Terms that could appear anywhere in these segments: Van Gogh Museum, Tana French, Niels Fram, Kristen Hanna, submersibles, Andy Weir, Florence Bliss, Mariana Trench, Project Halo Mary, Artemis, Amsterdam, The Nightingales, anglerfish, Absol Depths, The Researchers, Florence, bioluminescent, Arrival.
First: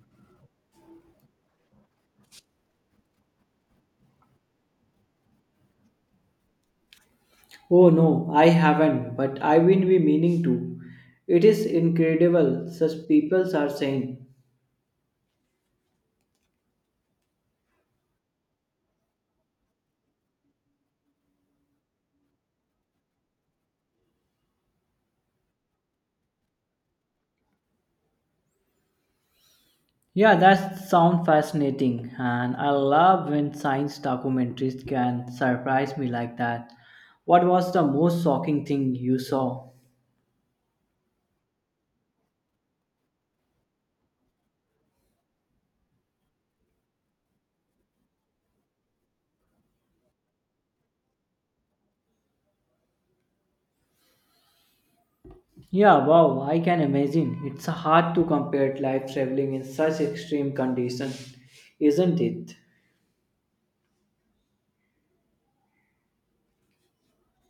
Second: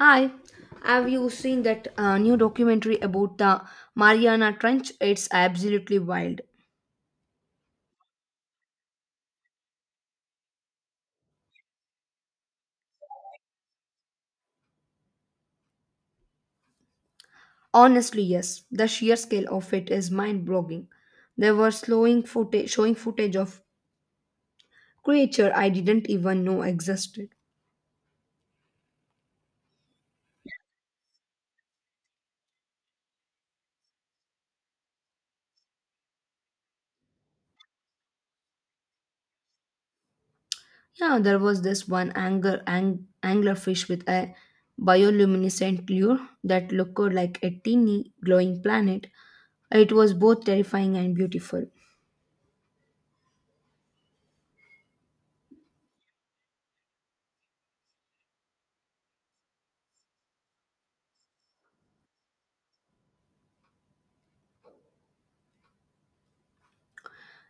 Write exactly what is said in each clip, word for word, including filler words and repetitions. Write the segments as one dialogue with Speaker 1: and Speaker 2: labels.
Speaker 1: Hi, have you seen that uh, new documentary about the Mariana Trench? It's absolutely wild.
Speaker 2: Oh no, I haven't, but I will be meaning to. It is incredible, such peoples are saying.
Speaker 1: Honestly, yes, the sheer scale of it is mind-boggling. They were slowing footage, showing footage of creature I didn't even know existed.
Speaker 2: Yeah, that sounds fascinating, and I love when science documentaries can surprise me like that. What was the most shocking thing you saw?
Speaker 1: Yeah, there was this one angler, ang- anglerfish with a bioluminescent lure that looked like a teeny glowing planet. It was both terrifying and beautiful.
Speaker 2: Yeah, wow, I can imagine. It's hard to compare life traveling in such extreme conditions, isn't it?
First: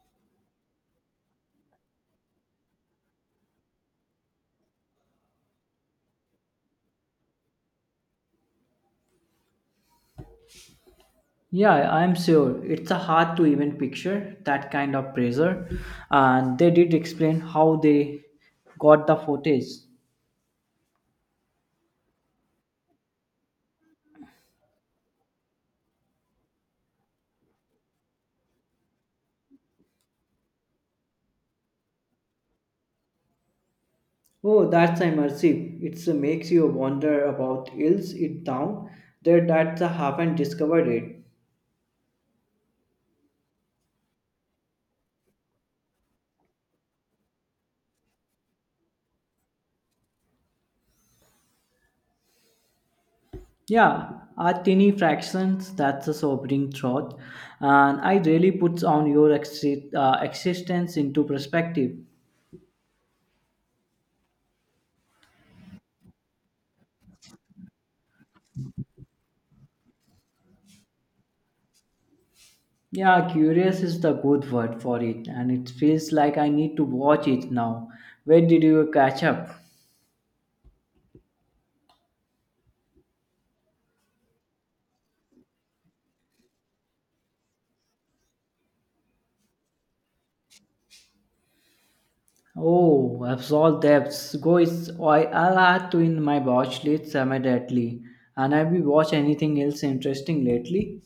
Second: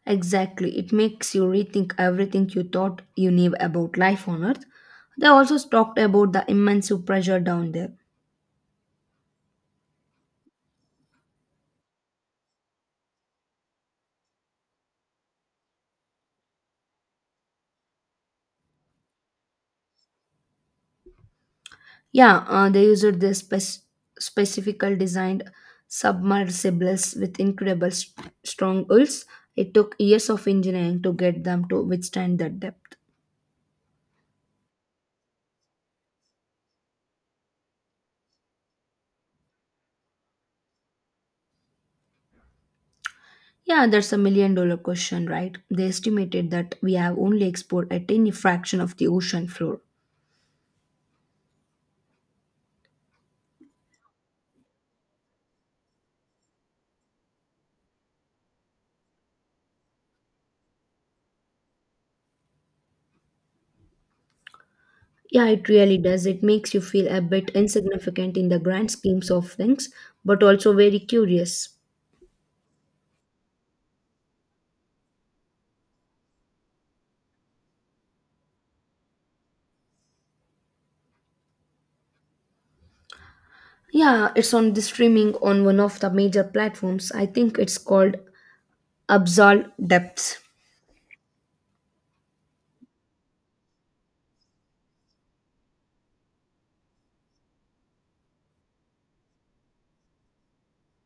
Speaker 1: Exactly. It makes you rethink everything you thought you knew about life on Earth. They also talked about the immense pressure down there.
Speaker 2: Yeah, I'm sure it's a hard to even picture that kind of pressure. And they did explain how they got the footage.
Speaker 1: Yeah, uh, they used this spec- specifically designed submersibles with incredible st- strong hulls. It took years of engineering to get them to withstand that depth.
Speaker 2: Oh, that's immersive. It makes you wonder about ills it down there that they haven't discovered it.
Speaker 1: Yeah, that's a million dollar question, right? They estimated that we have only explored a tiny fraction of the ocean floor.
Speaker 2: Yeah, a tiny fractions. That's a sobering thought, and I really puts on your exi- uh, existence into perspective.
Speaker 1: Yeah, it really does. It makes you feel a bit insignificant in the grand schemes of things, but also very curious.
Speaker 2: Yeah, curious is the good word for it, and it feels like I need to watch it now. Where did you catch up?
Speaker 1: Yeah, it's on the streaming on one of the major platforms. I think it's called Absol Depths.
Speaker 2: Oh, Absol Depths. Go is I, I'll add to in my watch list immediately. And have you watched anything else interesting lately?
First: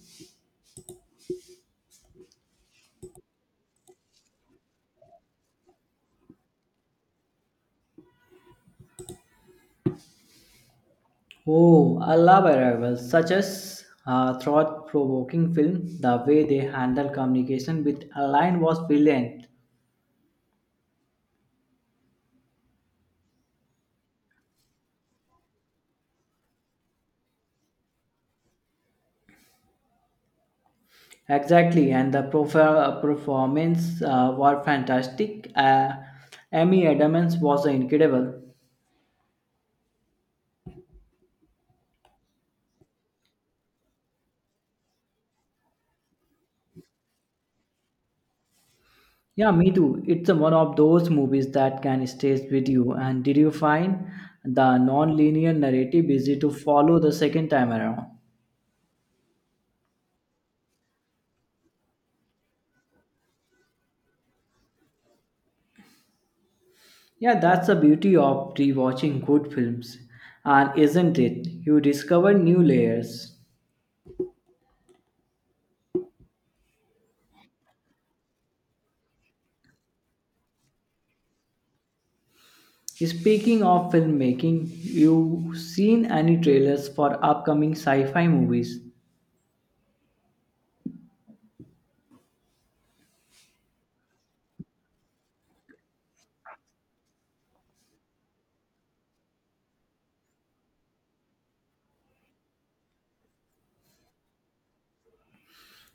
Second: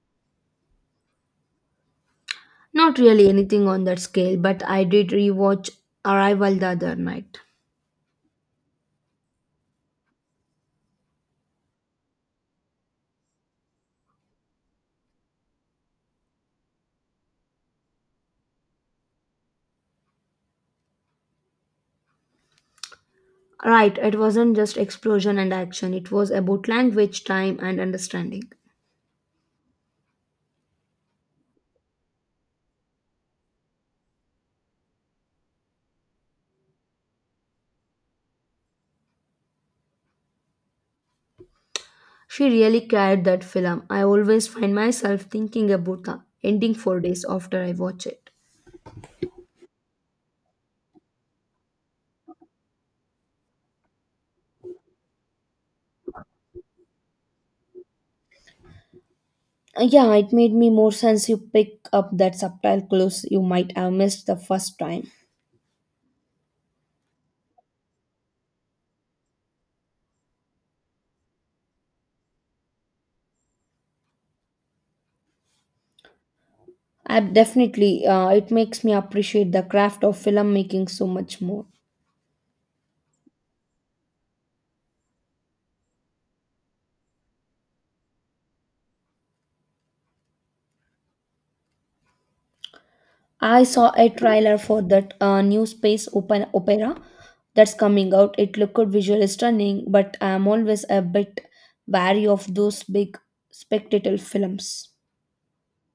Speaker 1: Not really anything on that scale, but I did rewatch Arrival the other night.
Speaker 2: Oh, I love arrivals, such as a thought-provoking film. The way they handle communication with a line was brilliant.
Speaker 1: Right, it wasn't just explosion and action, it was about language, time, and understanding.
Speaker 2: Exactly, and the profa- performance uh, were fantastic. Uh, Amy Adams was incredible.
Speaker 1: She really carried that film. I always find myself thinking about the ending for days after I watch it.
Speaker 2: Yeah, me too. It's one of those movies that can stay with you. And did you find the non-linear narrative easy to follow the second time around?
Speaker 1: Uh, Yeah, it made me more sense you pick up that subtle clues you might have missed the first time.
Speaker 2: Yeah, that's the beauty of rewatching good films, and isn't it? You discover new layers.
Speaker 1: I definitely, uh, it makes me appreciate the craft of filmmaking so much more.
Speaker 2: Speaking of filmmaking, you seen any trailers for upcoming sci-fi movies?
Speaker 1: I saw a trailer for that uh, new space open opera that's coming out. It looked visually stunning, but I'm always a bit wary of those big spectacle films.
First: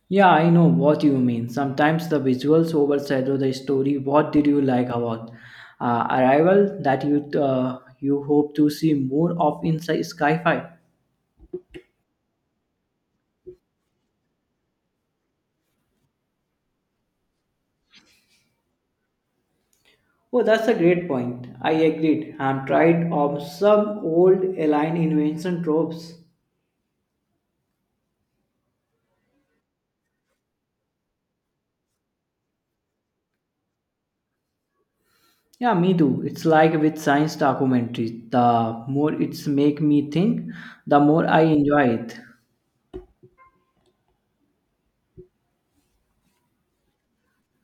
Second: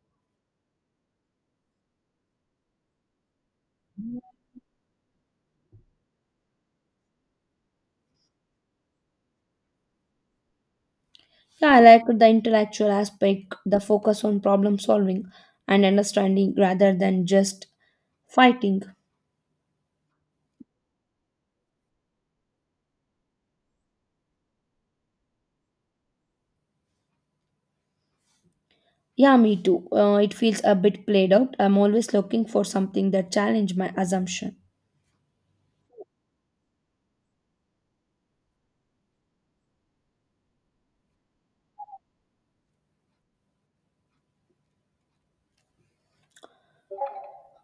Speaker 2: Yeah, I know what you mean. Sometimes the visuals overshadow the story. What did you like about uh, Arrival that you uh, you hope to see more of in sci- sci-fi?
Speaker 1: Yeah, I like the intellectual aspect, the focus on problem solving and understanding rather than just fighting.
Speaker 2: Oh, that's a great point. I agreed. I'm tired of some old alien invention tropes.
Speaker 1: Yeah, me too. Uh, it feels a bit played out. I'm always looking for something that challenge my assumption.
Speaker 2: Yeah, me too. It's like with science documentaries. The more it's make me think, the more I enjoy it.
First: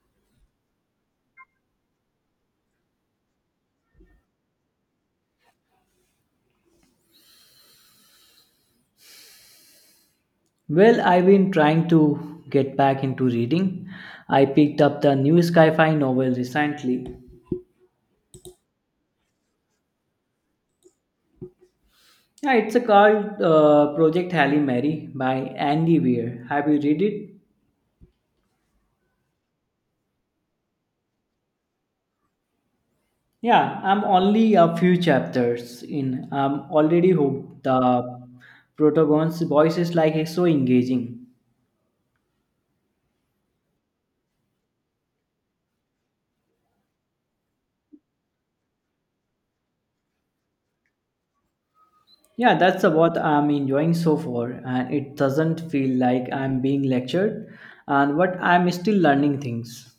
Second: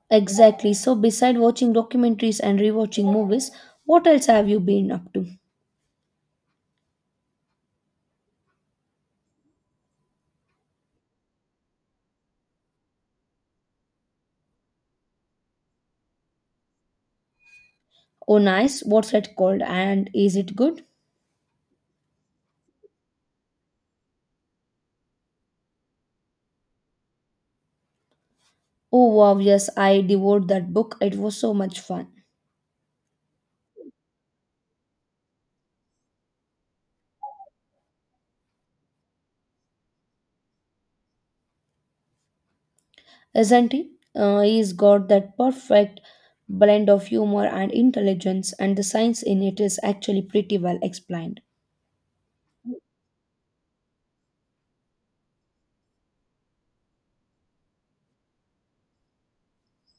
Speaker 1: Exactly. So, beside watching documentaries and rewatching movies, what else have you been up to?
Speaker 2: Well, I've been trying to get back into reading. I picked up the new sci-fi novel recently.
Speaker 1: Oh, nice. What's it called? And is it good?
Speaker 2: Yeah, it's a called uh, Project Halle Mary by Andy Weir. Have you read it?
Speaker 1: Oh, wow. Yes, I devoured that book. It was so much fun.
Speaker 2: Yeah, I'm only a few chapters in. I'm already hooked. The protagonist's voice is like it's so engaging.
Speaker 1: Isn't he? Uh, he's got that perfect blend of humor and intelligence, and the science in it is actually pretty well explained.
Speaker 2: Yeah, that's what I'm enjoying so far, and it doesn't feel like I'm being lectured, and what I'm still learning things.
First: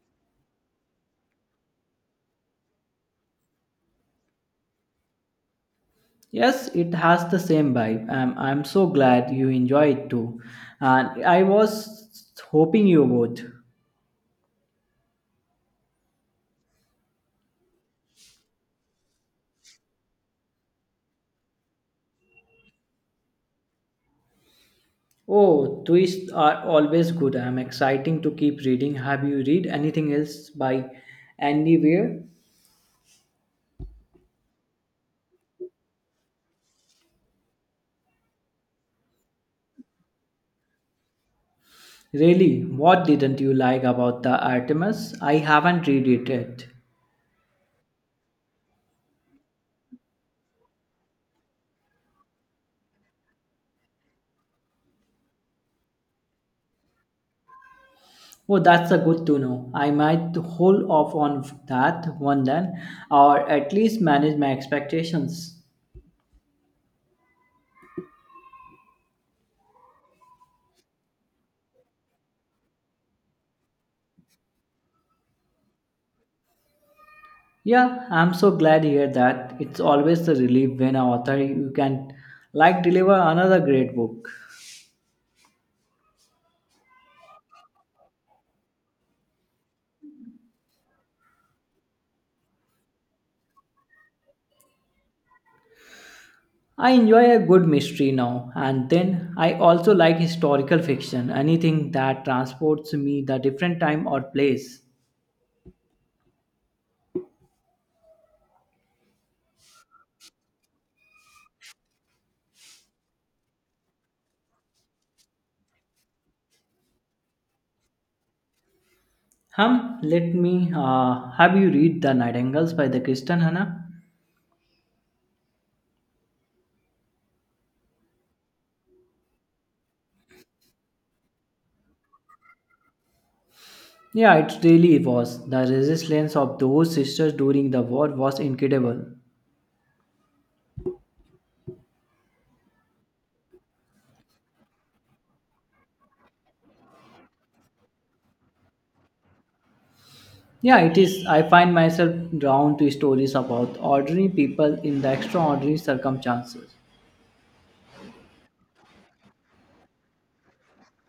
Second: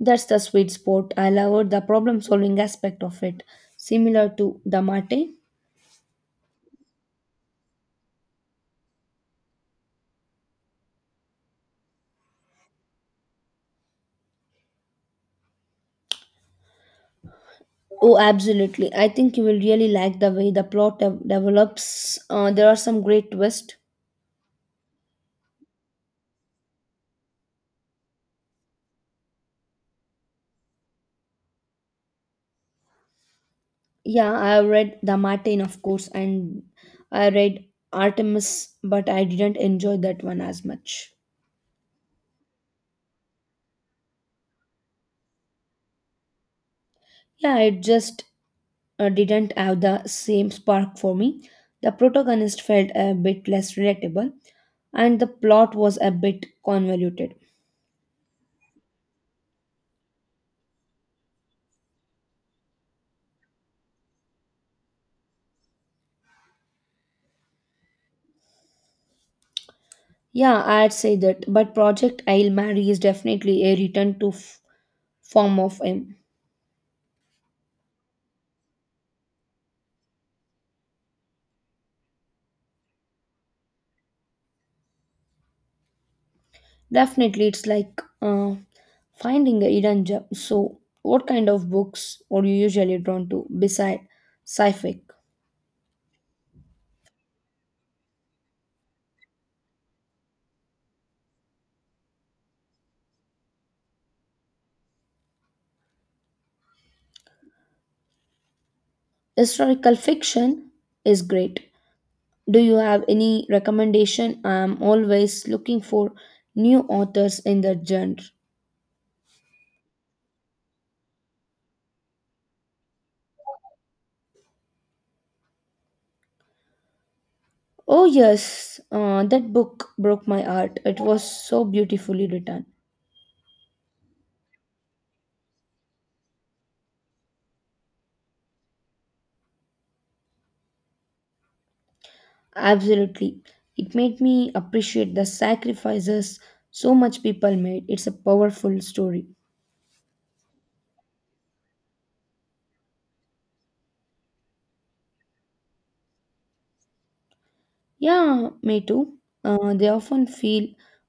Speaker 1: That's the sweet spot. I love the problem solving aspect of it, similar to the Mate.
Speaker 2: Yes, it has the same vibe. I'm, I'm so glad you enjoy it too. And I was hoping you would.
Speaker 1: Oh, absolutely. I think you will really like the way the plot de- develops. Uh, there are some great twists.
Speaker 2: Oh, twists are always good. I'm exciting to keep reading. Have you read anything else by Andy Weir?
Speaker 1: Yeah, I have read The Martin, of course, and I read Artemis, but I didn't enjoy that one as much.
Speaker 2: Really, what didn't you like about the Artemis? I haven't read it yet.
Speaker 1: Yeah, it just uh, didn't have the same spark for me. The protagonist felt a bit less relatable, and the plot was a bit convoluted.
Speaker 2: Oh, that's a good to know. I might hold off on that one then, or at least manage my expectations.
Speaker 1: Yeah, I'd say that. But Project I'll Marry is definitely a return to f- form of him.
Speaker 2: Yeah, I'm so glad to hear that. It's always a relief when an author you can like deliver another great book.
Speaker 1: Definitely, it's like uh, finding a hidden gem. So, what kind of books are you usually drawn to beside sci-fi?
Speaker 2: I enjoy a good mystery now, and then I also like historical fiction, anything that transports me the different time or place.
Speaker 1: Historical fiction is great. Do you have any recommendation? I'm always looking for new authors in that genre.
Speaker 2: Hum, let me uh, Have you read The Nightingales by the Kristen Hanna?
Speaker 1: Oh yes, uh, that book broke my heart. It was so beautifully written.
Speaker 2: Yeah, it really was. The resilience of those sisters during the war was incredible.
Speaker 1: Absolutely. It made me appreciate the sacrifices so much people made. It's a powerful story.
Speaker 2: Yeah, it is. I find myself drawn to stories about ordinary people in the extraordinary circumstances.
Speaker 1: Yeah, me too. Uh, they often feel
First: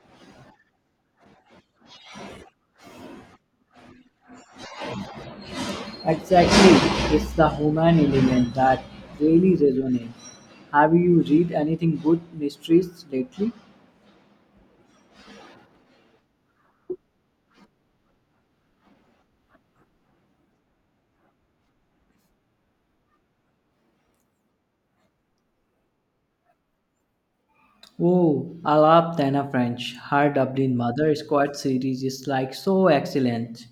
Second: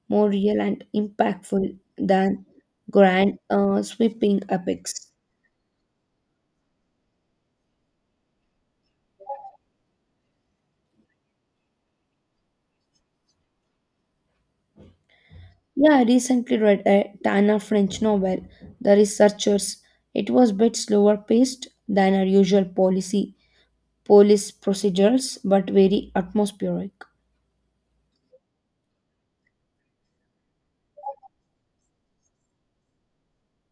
Speaker 1: more real and impactful than grand, uh, sweeping epics.
Speaker 2: Exactly, it's the human element that really resonates. Have you read anything good mysteries lately?
Speaker 1: Yeah, I recently read a Tana French novel, The Researchers. It was a bit slower paced than our usual policy police procedures, but very atmospheric.
Speaker 2: Oh, I love Tana French. Her Dublin Mother Squad series is like so excellent.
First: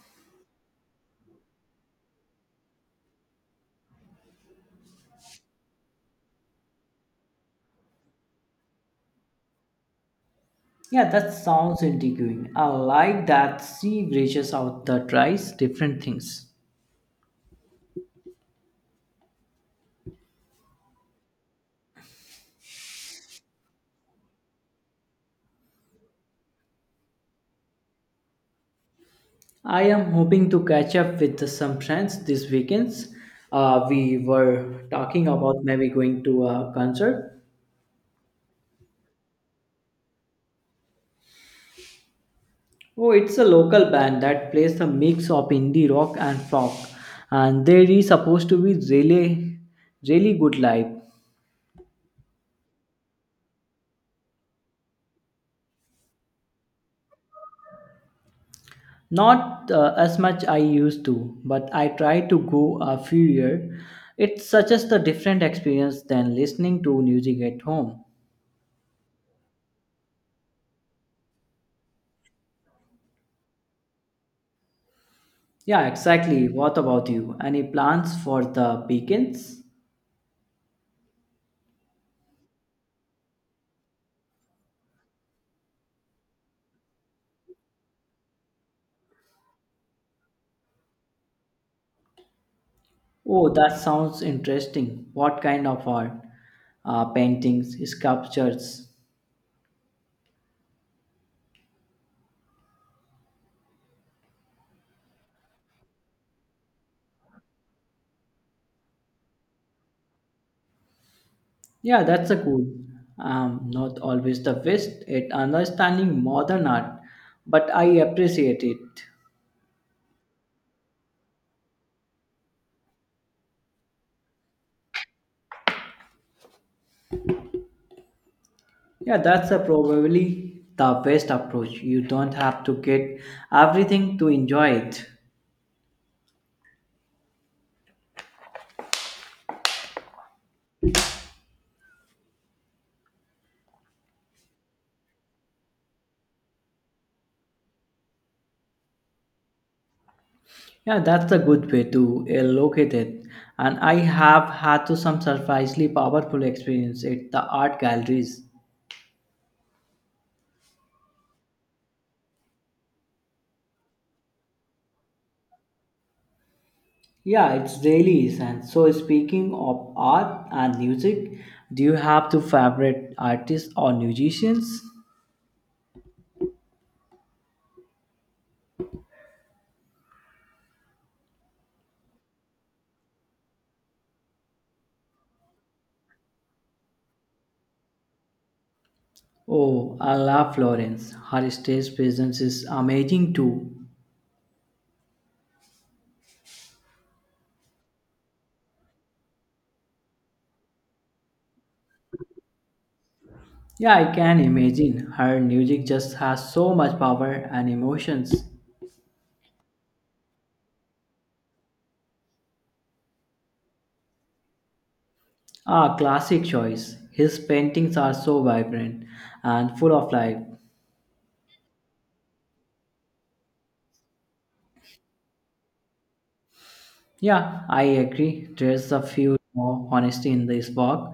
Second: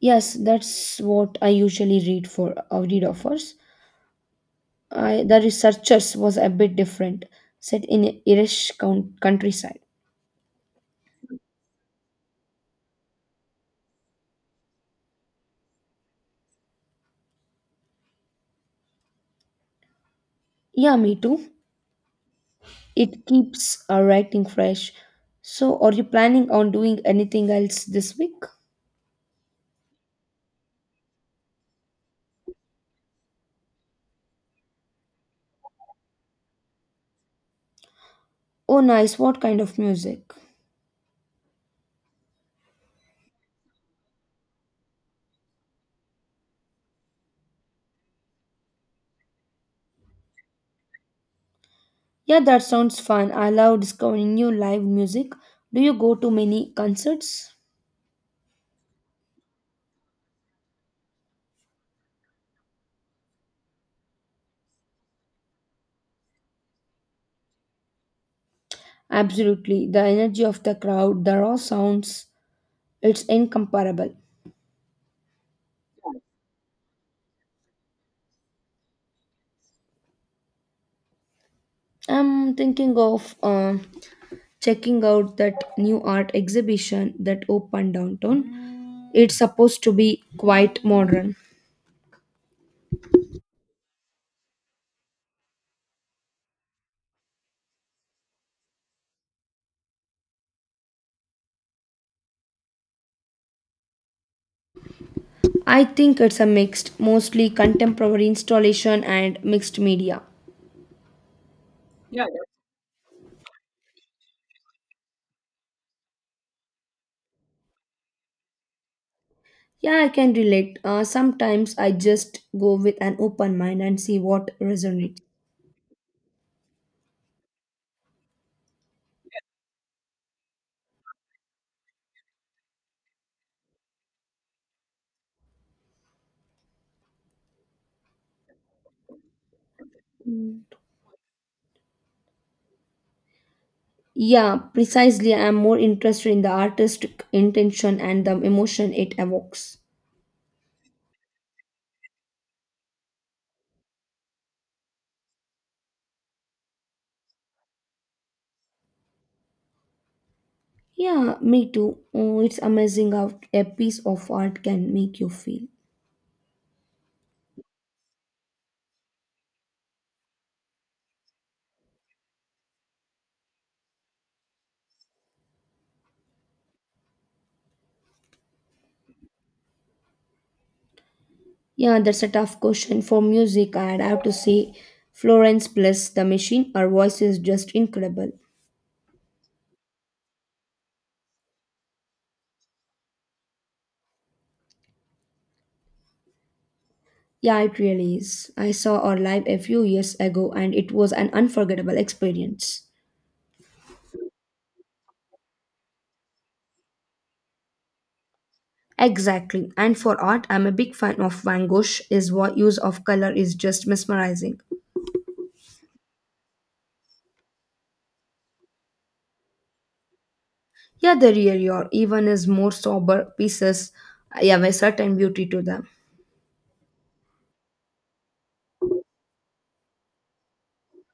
Speaker 1: Yes, that's what I usually read for uh, read offers. I, the researchers was a bit different, set in Irish coun- countryside.
Speaker 2: Yeah, that sounds intriguing. I like that she reaches out the tries different things.
Speaker 1: Yeah, me too. It keeps our writing fresh. So, are you planning on doing anything else this week?
Speaker 2: I am hoping to catch up with some friends this weekends. Uh, we were talking about maybe going to a concert.
Speaker 1: Oh, nice. What kind of music?
Speaker 2: Oh, it's a local band that plays a mix of indie rock and folk, and they are supposed to be really, really good live.
Speaker 1: Yeah, that sounds fun. I love discovering new live music. Do you go to many concerts?
Speaker 2: Not uh, as much I used to, but I try to go a few year. It's such as a different experience than listening to music at home.
Speaker 1: Absolutely. The energy of the crowd, the raw sounds, it's incomparable.
Speaker 2: Yeah, exactly. What about you? Any plans for the weekends?
Speaker 1: I'm thinking of uh, checking out that new art exhibition that opened downtown. It's supposed to be quite modern.
Speaker 2: Oh, that sounds interesting. What kind of art? Uh, paintings, sculptures.
Speaker 1: I think it's a mixed, mostly contemporary installation and mixed media.
Speaker 2: Yeah,
Speaker 1: Yeah,
Speaker 2: that's a
Speaker 1: that-
Speaker 2: cool. Um, not always the best at understanding modern art, but I appreciate it.
Speaker 1: Yeah, I can relate. Uh, sometimes I just go with an open mind and see what resonates.
Speaker 2: Yeah, that's a probably the best approach. You don't have to get everything to enjoy it.
Speaker 1: Yeah, precisely. I'm more interested in the artistic intention and the emotion it evokes.
Speaker 2: Yeah, that's a good way to uh, look at it. And I have had to some surprisingly powerful experience at the art galleries.
Speaker 1: Yeah, me too. Oh, it's amazing how a piece of art can make you feel.
Speaker 2: Yeah, it's really is. And so, speaking of art and music, do you have two favorite artists or musicians?
Speaker 1: Yeah, that's a tough question for music. I'd have to say Florence Bliss, the machine, her voice is just incredible.
Speaker 2: Oh, I love Florence. Her stage presence is amazing too.
Speaker 1: Yeah, it really is. I saw her live a few years ago and it was an unforgettable experience.
Speaker 2: Yeah, I can imagine. Her music just has so much power and emotions.
Speaker 1: Exactly. And for art, I'm a big fan of Van Gogh. His wo- use of color is just mesmerizing.
Speaker 2: Ah, classic choice. His paintings are so vibrant and full of life.
Speaker 1: Yeah, they really are. Even his more sober pieces have a certain beauty to them.
Speaker 2: Yeah, I agree. There's a few more honesty in this work,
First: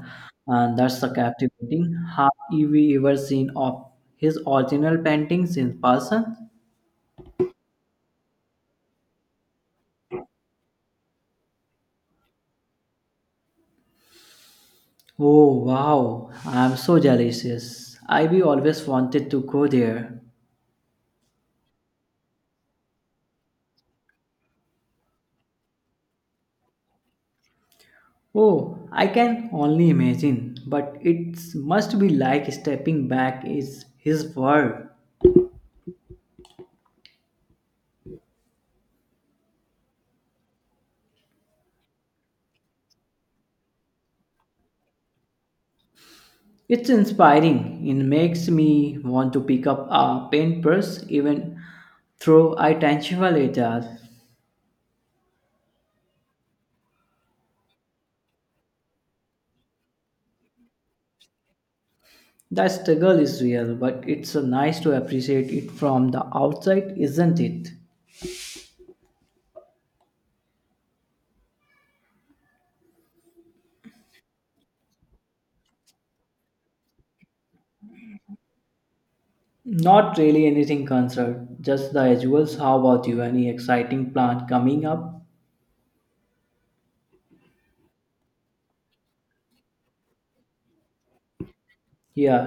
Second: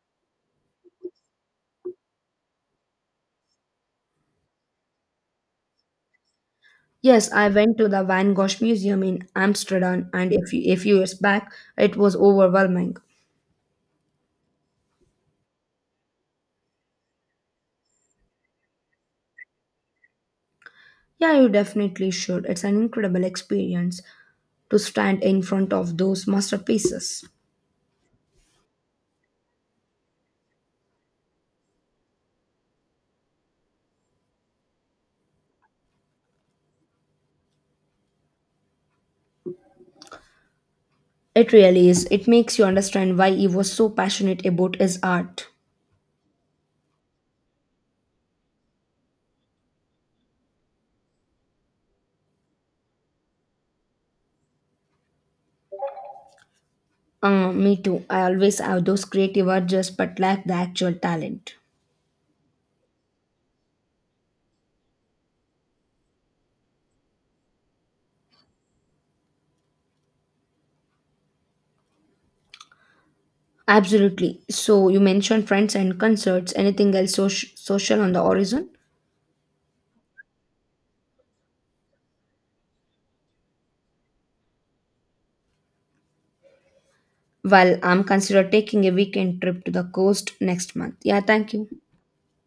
Speaker 2: and that's a captivating. Have you ever seen of his original paintings in person?
Speaker 1: Yes, I went to the Van Gogh Museum in Amsterdam and a few, a few years back it was overwhelming.
Speaker 2: Oh wow, I'm so jealous. I we always wanted to go there.
Speaker 1: Yeah, you definitely should. It's an incredible experience to stand in front of those masterpieces.
Speaker 2: Oh, I can only imagine, but it must be like stepping back is his world.
Speaker 1: It really is. It makes you understand why he was so passionate about his art.
Speaker 2: It's inspiring. It makes me want to pick up a paintbrush even though I tangible it as.
Speaker 1: Uh, me too. I always have those creative urges but lack the actual talent.
Speaker 2: The struggle is real, but it's uh, nice to appreciate it from the outside, isn't it?
Speaker 1: Absolutely. So you mentioned friends and concerts. Anything else soc- social on the horizon?
Speaker 2: Not really anything concerned, just the usuals. How about you? Any exciting plant coming up?
Speaker 1: Well, I'm consider taking a weekend trip to the coast next month. Yeah, thank you.
Speaker 2: Yeah,